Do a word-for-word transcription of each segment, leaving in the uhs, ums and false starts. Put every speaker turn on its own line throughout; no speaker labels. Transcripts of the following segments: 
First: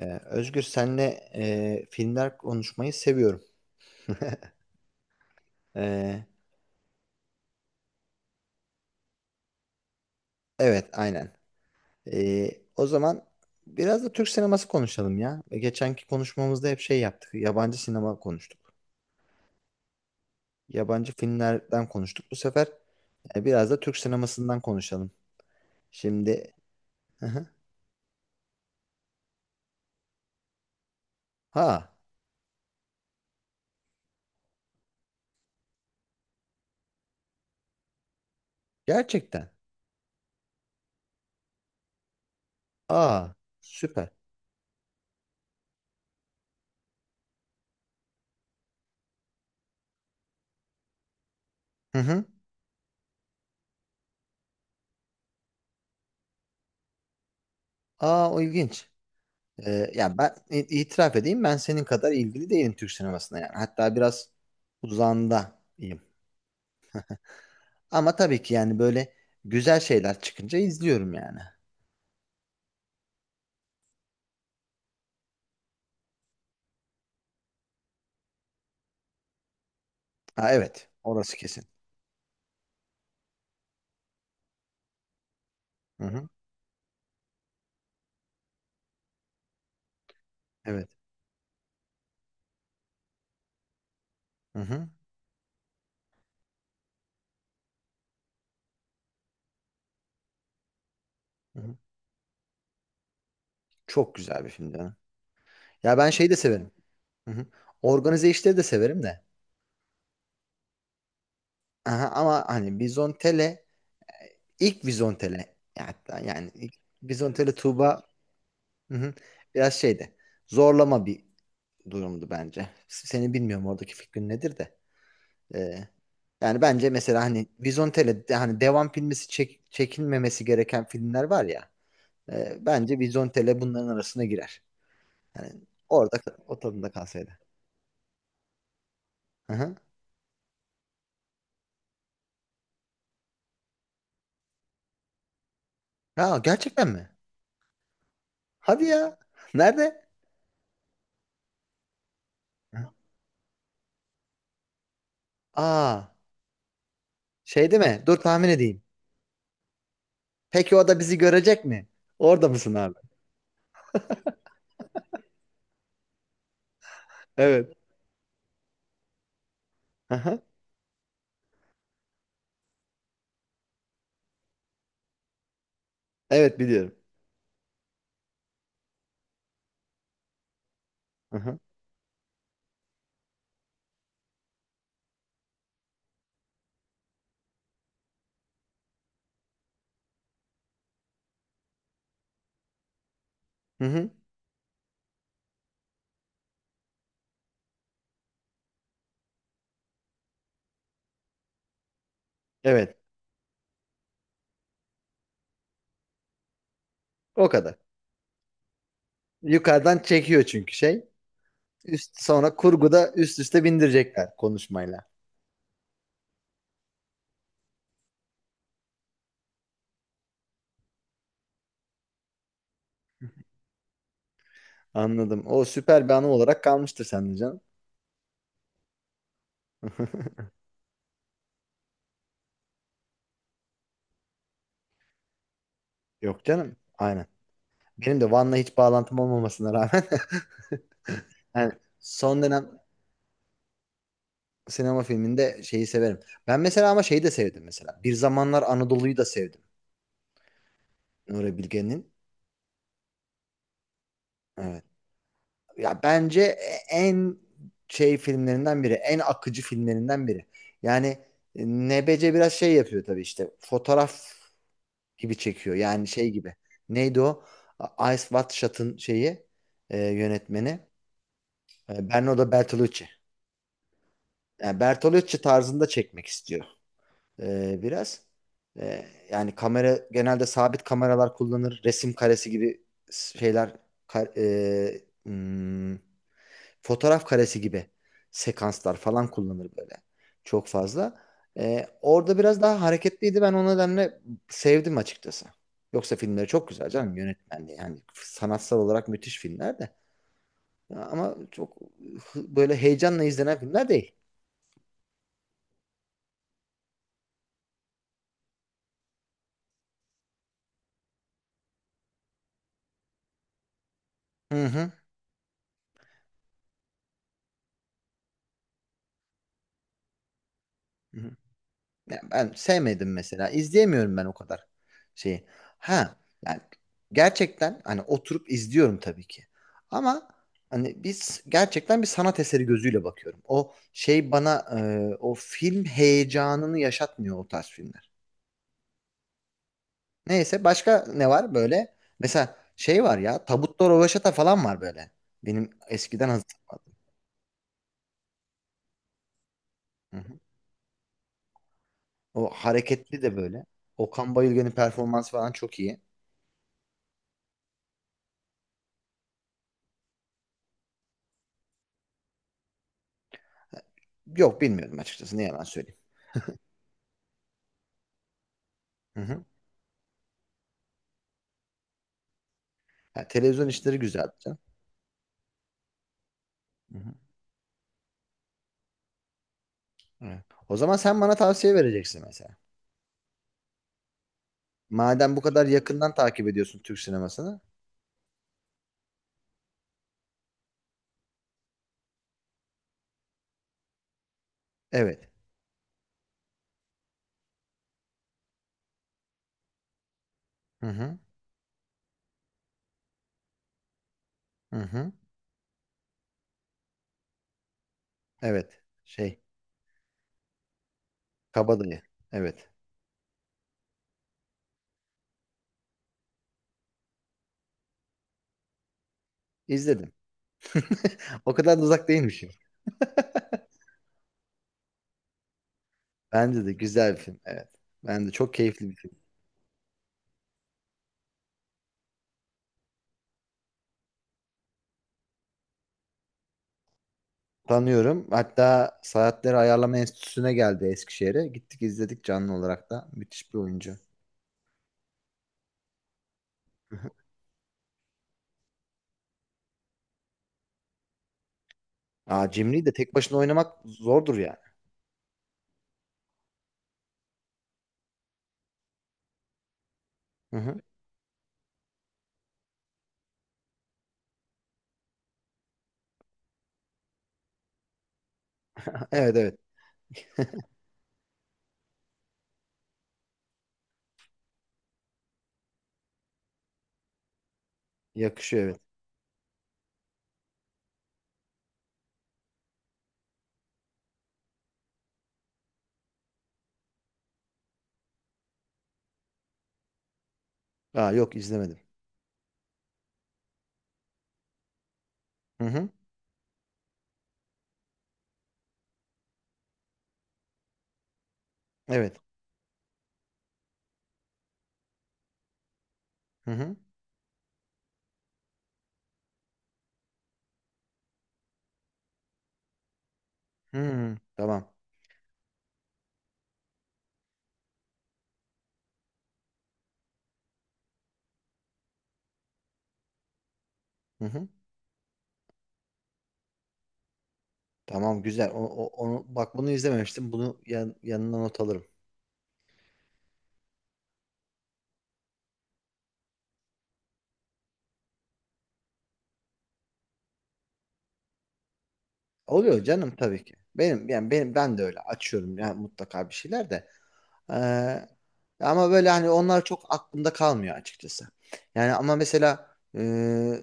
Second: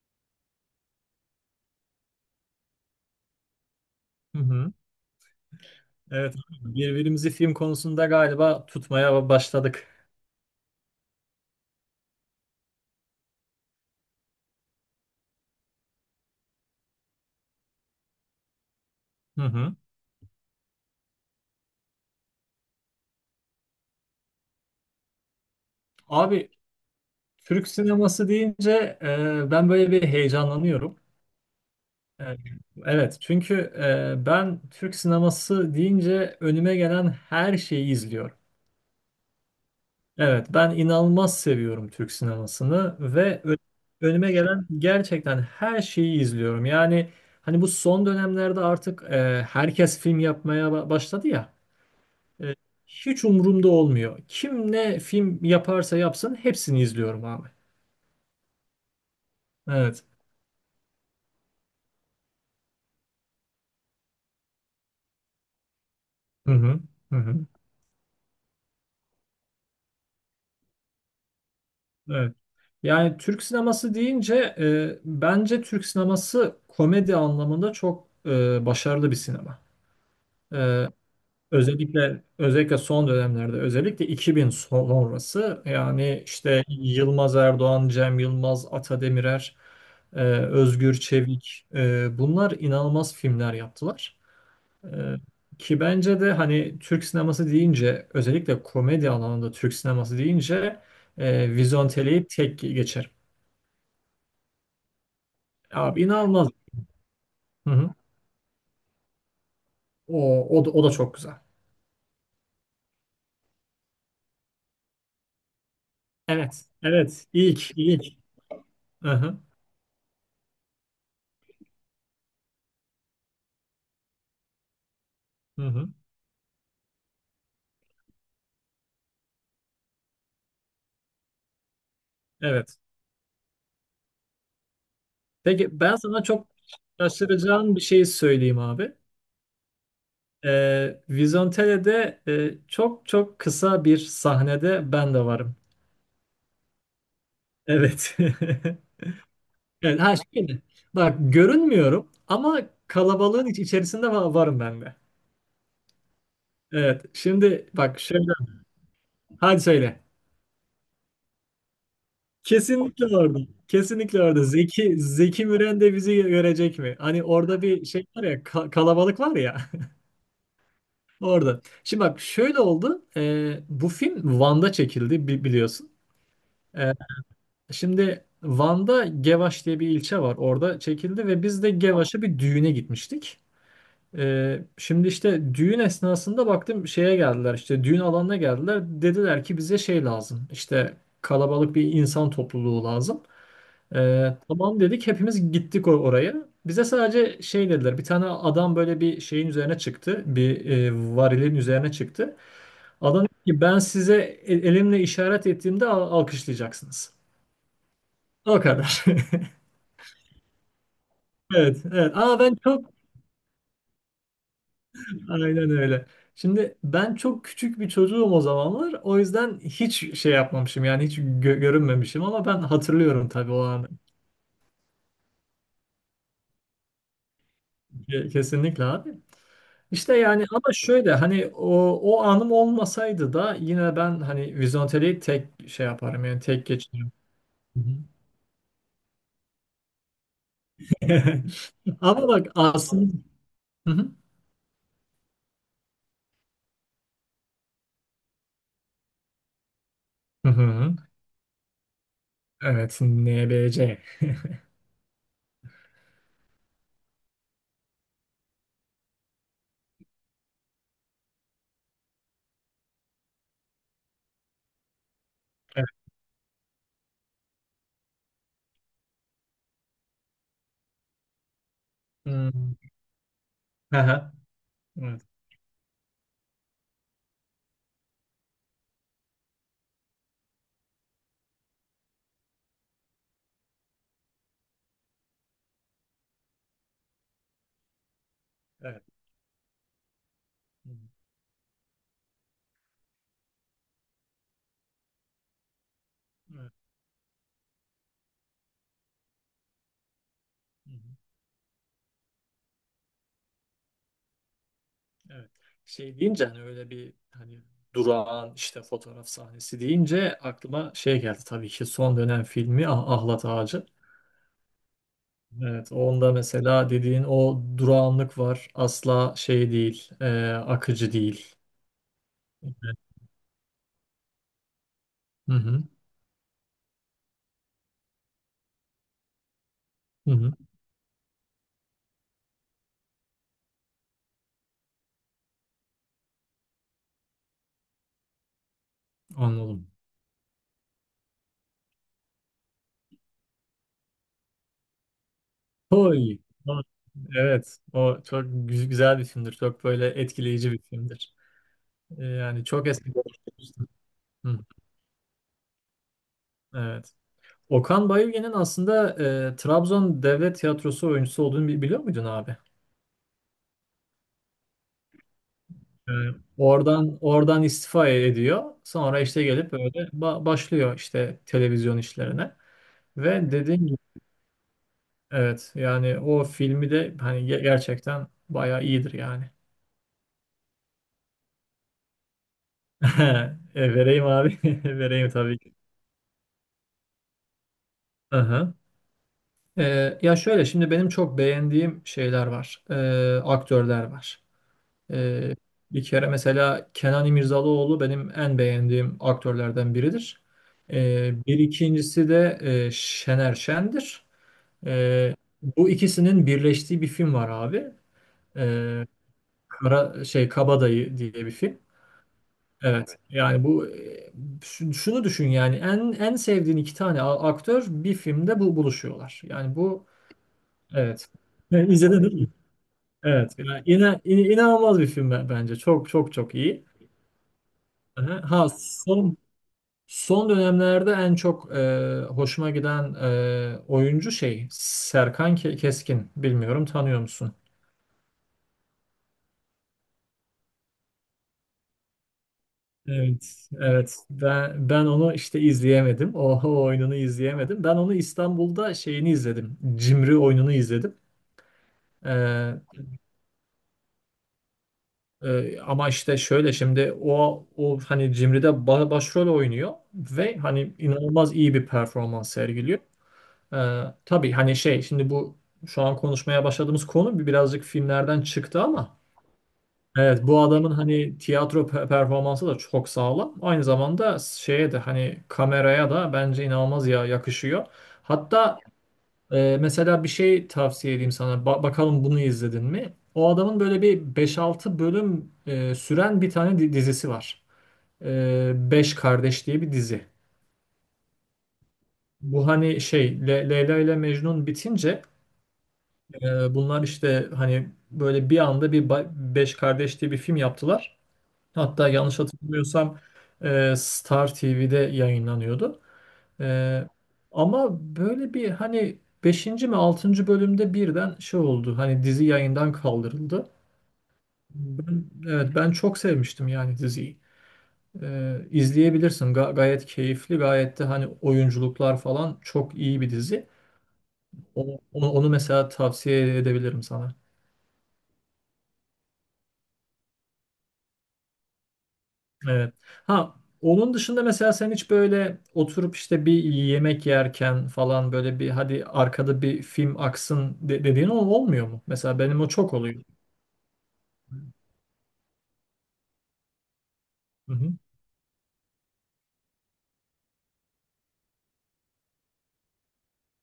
Ee, Özgür senle e, filmler konuşmayı seviyorum.
Hı hı.
Ee,
Evet, birbirimizi film konusunda galiba tutmaya başladık.
evet, aynen. Ee, O zaman biraz da Türk sineması konuşalım ya. E, Geçenki konuşmamızda hep şey yaptık. Yabancı sinema konuştuk.
Hı hı.
Yabancı filmlerden konuştuk. Bu sefer e, biraz da Türk sinemasından konuşalım.
Abi
Şimdi. Hı hı.
Türk sineması deyince e, ben böyle bir heyecanlanıyorum.
Ha,
E, evet, çünkü e, ben Türk sineması deyince önüme gelen her şeyi izliyorum.
gerçekten.
Evet, ben inanılmaz seviyorum Türk sinemasını
Aa,
ve ö-
süper.
önüme gelen gerçekten her şeyi izliyorum. Yani hani bu son dönemlerde artık e, herkes film yapmaya ba- başladı ya.
Hı hı.
E, hiç umurumda olmuyor. Kim ne film yaparsa yapsın hepsini izliyorum abi.
Aa, o ilginç. Ee,
Evet.
ya ben i- itiraf edeyim, ben senin kadar ilgili değilim Türk sinemasına yani. Hatta biraz uzağındayım.
Hı hı. Hı hı.
Ama tabii ki yani böyle güzel şeyler çıkınca izliyorum yani.
Evet. Yani Türk sineması deyince e, bence Türk sineması komedi anlamında çok e, başarılı bir sinema.
Ha,
E,
evet, orası kesin.
özellikle özellikle son dönemlerde özellikle iki bin sonrası
Hı
yani
hı.
işte Yılmaz Erdoğan, Cem Yılmaz, Ata Demirer, e,
Evet.
Özgür Çevik e, bunlar inanılmaz filmler yaptılar.
Hı hı.
Ee, Ki bence de hani Türk sineması deyince özellikle komedi alanında Türk sineması deyince e,
Hı hı.
Vizontele'yi tek geçerim.
Çok güzel bir film canım. Ya
Abi
ben şeyi de
inanılmaz.
severim. Hı hı.
Hı hı.
Organize işleri de severim de.
O, o, da, o da çok güzel.
Aha, ama hani Vizontele ilk Vizontele ya, hatta yani
Evet.
ilk
Evet.
Vizontele
İlk.
Tuğba,
İlk.
hı
Hı
hı,
hı.
biraz şeydi. Zorlama bir durumdu bence. Seni bilmiyorum, oradaki fikrin nedir de.
Hı
Ee,
hı.
Yani bence mesela hani Vizontele de- hani devam filmisi çek- çekilmemesi gereken filmler var ya. E,
Evet.
bence Vizontele bunların arasına girer. Yani
Peki ben
orada
sana çok
o tadında kalsaydı.
şaşıracağın bir şey söyleyeyim abi.
Hı hı.
Ee, Vizontele'de e, çok çok kısa bir sahnede ben de varım.
Ha, gerçekten mi?
Evet.
Hadi ya.
Evet,
Nerede?
ha şöyle. Bak görünmüyorum ama
Hı.
kalabalığın iç- içerisinde va- varım ben de.
Aa,
Evet.
şey
Şimdi
değil
bak
mi? Dur
şöyle.
tahmin edeyim.
Hadi söyle.
Peki o da bizi görecek mi? Orada mısın abi?
Kesinlikle orada. Kesinlikle orada. Zeki Zeki Müren de bizi görecek mi? Hani orada
Evet.
bir şey var ya ka- kalabalık var ya
Hı hı.
orada. Şimdi bak şöyle oldu. Ee, bu film Van'da çekildi bi- biliyorsun.
Evet, biliyorum.
Ee, şimdi Van'da Gevaş diye bir ilçe var. Orada çekildi
Hı
ve
hı.
biz de Gevaş'a bir düğüne gitmiştik. Ee, şimdi işte düğün esnasında baktım şeye geldiler işte düğün alanına geldiler dediler ki bize şey lazım işte kalabalık bir insan topluluğu lazım.
Hı hı.
Ee, tamam dedik hepimiz gittik or- oraya. Bize sadece şey dediler bir tane adam böyle bir şeyin üzerine çıktı bir e, varilin üzerine çıktı.
Evet.
Adam dedi ki ben size el- elimle işaret ettiğimde al- alkışlayacaksınız.
O kadar.
O kadar.
Yukarıdan çekiyor çünkü şey.
Evet, evet.
Üst,
Aa, ben
sonra
çok.
kurguda üst üste bindirecekler konuşmayla.
Aynen öyle. Şimdi ben çok küçük bir çocuğum o zamanlar. O yüzden hiç şey yapmamışım yani hiç gö- görünmemişim ama ben hatırlıyorum tabii o anı.
Anladım. O süper bir anı olarak kalmıştır sende canım.
Ke- Kesinlikle abi. İşte yani ama şöyle hani o, o anım olmasaydı da yine ben hani vizonteliği tek şey yaparım yani
Yok
tek
canım.
geçerim.
Aynen.
Hı hı.
Benim de Van'la hiç bağlantım olmamasına rağmen yani
Ama
son
bak
dönem
aslında. Hı hı.
sinema filminde şeyi severim. Ben mesela, ama şeyi de sevdim mesela. Bir Zamanlar Anadolu'yu da sevdim.
Hı hı.
Nuri Bilge'nin.
Evet, N B C.
Evet. Ya bence en şey filmlerinden biri, en akıcı filmlerinden biri. Yani Nebece biraz şey yapıyor tabii işte. Fotoğraf gibi çekiyor.
Evet.
Yani şey gibi. Neydi o? A- Ice Watch Shot'ın şeyi e, yönetmeni. E, Bernardo
Hmm.
Bertolucci.
Aha.
Yani
Evet.
Bertolucci tarzında çekmek istiyor e, biraz. E, Yani kamera genelde sabit kameralar kullanır. Resim karesi gibi şeyler ka- e, hmm, fotoğraf karesi gibi sekanslar
Evet.
falan kullanır böyle. Çok
Hı hı.
fazla. E, orada biraz daha hareketliydi. Ben o nedenle sevdim açıkçası. Yoksa filmleri çok
Evet.
güzel canım, yönetmenliği. Yani sanatsal olarak müthiş filmler de.
Hı hı.
Ama çok hı- böyle heyecanla izlenen filmler değil.
Evet. Şey deyince hani öyle bir hani durağan işte fotoğraf sahnesi deyince aklıma şey geldi tabii ki son dönem filmi Ah- Ahlat Ağacı.
Hı
Evet, onda mesela dediğin o durağanlık var. Asla şey değil, e, akıcı
hı.
değil.
Ya ben sevmedim mesela. İzleyemiyorum ben o kadar şeyi.
Hı hı,
Ha, yani gerçekten hani oturup izliyorum tabii ki. Ama
hı hı,
hani biz gerçekten bir sanat eseri gözüyle bakıyorum. O şey bana e, o film heyecanını yaşatmıyor, o tarz filmler.
anladım.
Neyse, başka ne var böyle? Mesela şey var ya, Tabutta Röveşata falan var böyle. Benim eskiden
Oy.
hatırladım.
Evet, o çok gü- güzel bir filmdir. Çok böyle
Hı hı.
etkileyici bir filmdir. E,
O
Yani çok eski.
hareketli de böyle. Okan
Hı,
Bayülgen'in performansı falan çok iyi.
evet. Okan Bayülgen'in aslında e, Trabzon Devlet Tiyatrosu oyuncusu olduğunu bi- biliyor muydun abi?
Yok, bilmiyorum açıkçası, ne yalan söyleyeyim.
E, oradan oradan istifa e-, ediyor.
Hı
Sonra işte
hı.
gelip böyle ba- başlıyor işte televizyon işlerine.
Ha,
Ve
televizyon
dediğim gibi
işleri güzel canım.
evet yani o filmi
Hı hı.
de hani ge- gerçekten bayağı iyidir yani.
Evet. O zaman sen bana tavsiye vereceksin mesela.
E, vereyim abi. Vereyim
Madem bu
tabii
kadar
ki.
yakından takip ediyorsun Türk sinemasını.
Aha. E, ya şöyle şimdi benim çok beğendiğim şeyler var. E, aktörler var.
Evet.
Ee, bir kere mesela Kenan İmirzalıoğlu benim en beğendiğim aktörlerden biridir.
Hı hı.
Ee, bir ikincisi de e, Şener Şen'dir.
Hı hı.
Ee, bu ikisinin birleştiği bir film var abi.
Evet.
Ee,
Şey,
Kara, şey Kabadayı diye bir film.
Kabadayı. Evet.
Evet. Yani bu e, şu- şunu düşün yani en en sevdiğin iki tane a- aktör bir filmde bu buluşuyorlar. Yani bu
İzledim.
evet.
O kadar da
Ben
uzak
İzledin değil mi?
değilmişim.
Evet. Yani ina- in- inanılmaz bir film be- bence. Çok çok çok
Bence de
iyi.
güzel bir film. Evet. Ben de
Aha.
çok
Ha
keyifli bir film.
son son dönemlerde en çok e, hoşuma giden e, oyuncu şey Serkan Ke- Keskin. Bilmiyorum tanıyor musun?
Tanıyorum. Hatta Saatleri Ayarlama Enstitüsü'ne geldi Eskişehir'e. Gittik izledik canlı olarak da. Müthiş bir
Evet,
oyuncu.
evet. Ben ben onu işte izleyemedim. O, o
Hı hı.
oyununu izleyemedim. Ben onu İstanbul'da şeyini izledim. Cimri oyununu izledim.
Aa,
Ee,
Cimri'yi de tek başına oynamak zordur yani.
e, ama işte şöyle şimdi o o hani Cimri'de ba- başrol oynuyor
Hı
ve
hı.
hani inanılmaz iyi bir performans sergiliyor. Ee, tabii hani şey şimdi bu şu an konuşmaya başladığımız konu bir birazcık filmlerden çıktı ama
Evet, evet.
evet bu adamın hani tiyatro pe- performansı da çok sağlam. Aynı zamanda şeye de hani kameraya da bence inanılmaz ya yakışıyor.
Yakışıyor,
Hatta
evet.
e, mesela bir şey tavsiye edeyim sana. Ba- bakalım bunu izledin mi? O adamın böyle bir beş altı bölüm e, süren bir tane di- dizisi var. E, Beş Kardeş diye bir dizi.
Aa, yok izlemedim.
Bu hani şey Le- Leyla ile Mecnun bitince
Hı hı.
Ee, bunlar işte hani böyle bir anda bir ba- Beş Kardeş diye bir film yaptılar. Hatta
Evet.
yanlış hatırlamıyorsam e, Star T V'de yayınlanıyordu.
Hı hı.
E, ama böyle bir hani beşinci mi altıncı bölümde birden şey oldu. Hani dizi yayından kaldırıldı.
Hı. Tamam.
Ben, evet ben çok sevmiştim yani diziyi. E, izleyebilirsin. Ga- gayet keyifli, gayet de hani oyunculuklar falan çok iyi bir dizi.
Hı hı.
Onu, onu onu mesela tavsiye edebilirim sana.
Tamam, güzel. O, o- onu bak, bunu izlememiştim. Bunu yan, yanına not alırım.
Evet. Ha onun dışında mesela sen hiç böyle oturup işte bir yemek yerken falan böyle bir hadi arkada bir film aksın de- dediğin ol- olmuyor mu? Mesela benim o
Oluyor
çok
canım
oluyor.
tabii ki. Benim yani benim ben de öyle açıyorum yani, mutlaka bir şeyler de.
Hı hı.
Ee, Ama böyle hani onlar çok aklımda kalmıyor açıkçası. Yani ama mesela e,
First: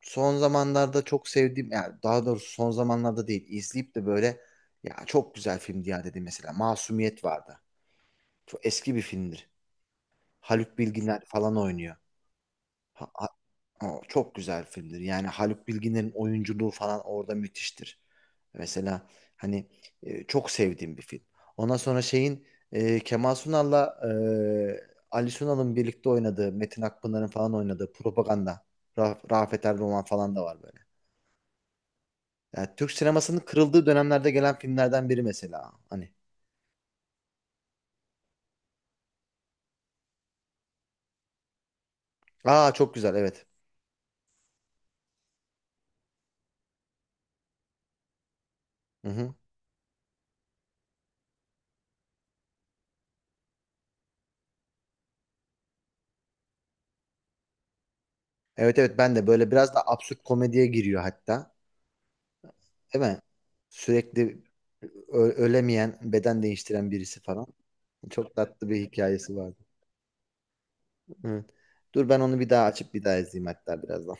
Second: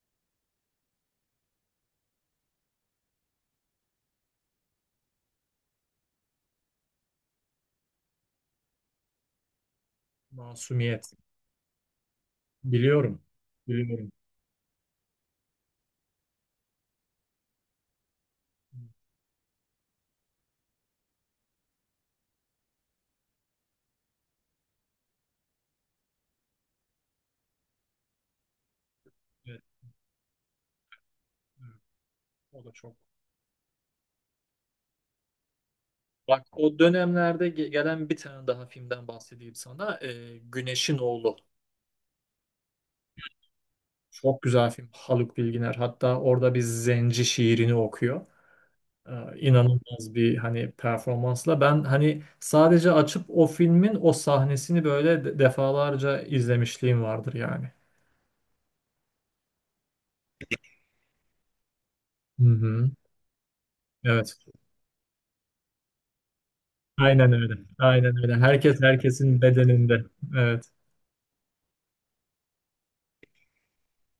son zamanlarda çok sevdiğim, yani daha doğrusu son zamanlarda değil, izleyip de böyle ya çok güzel film diye dedi mesela, Masumiyet vardı. Çok eski bir filmdir. Haluk
Masumiyet.
Bilginer falan oynuyor. Ha-
Biliyorum.
ha- O
Biliyorum.
çok güzel filmdir. Yani Haluk Bilginer'in oyunculuğu falan orada müthiştir. Mesela hani e, çok sevdiğim bir film. Ondan sonra şeyin e, Kemal Sunal'la e, Ali Sunal'ın birlikte oynadığı, Metin Akpınar'ın falan oynadığı Propaganda, Ra-
Evet,
Rafet Erdoğan falan da var böyle.
evet. O
Yani
da
Türk
çok.
sinemasının kırıldığı dönemlerde gelen filmlerden biri mesela. Hani.
Bak o dönemlerde ge- gelen bir tane daha filmden bahsedeyim sana. Ee, Güneşin Oğlu.
Aa, çok güzel, evet.
Çok güzel film. Haluk Bilginer. Hatta orada bir zenci şiirini okuyor.
Hı
Ee,
hı.
inanılmaz bir hani performansla ben hani sadece açıp o filmin o sahnesini böyle de- defalarca izlemişliğim vardır yani.
Evet, evet, ben de böyle biraz da absürt komediye giriyor hatta.
Hı hı.
Değil mi?
Evet.
Sürekli ö- ölemeyen, beden değiştiren birisi
Aynen
falan.
öyle. Aynen
Çok
öyle.
tatlı bir
Herkes
hikayesi
herkesin
vardı.
bedeninde. Evet.
Evet. Dur, ben onu bir daha açıp bir daha izleyeyim hatta birazdan.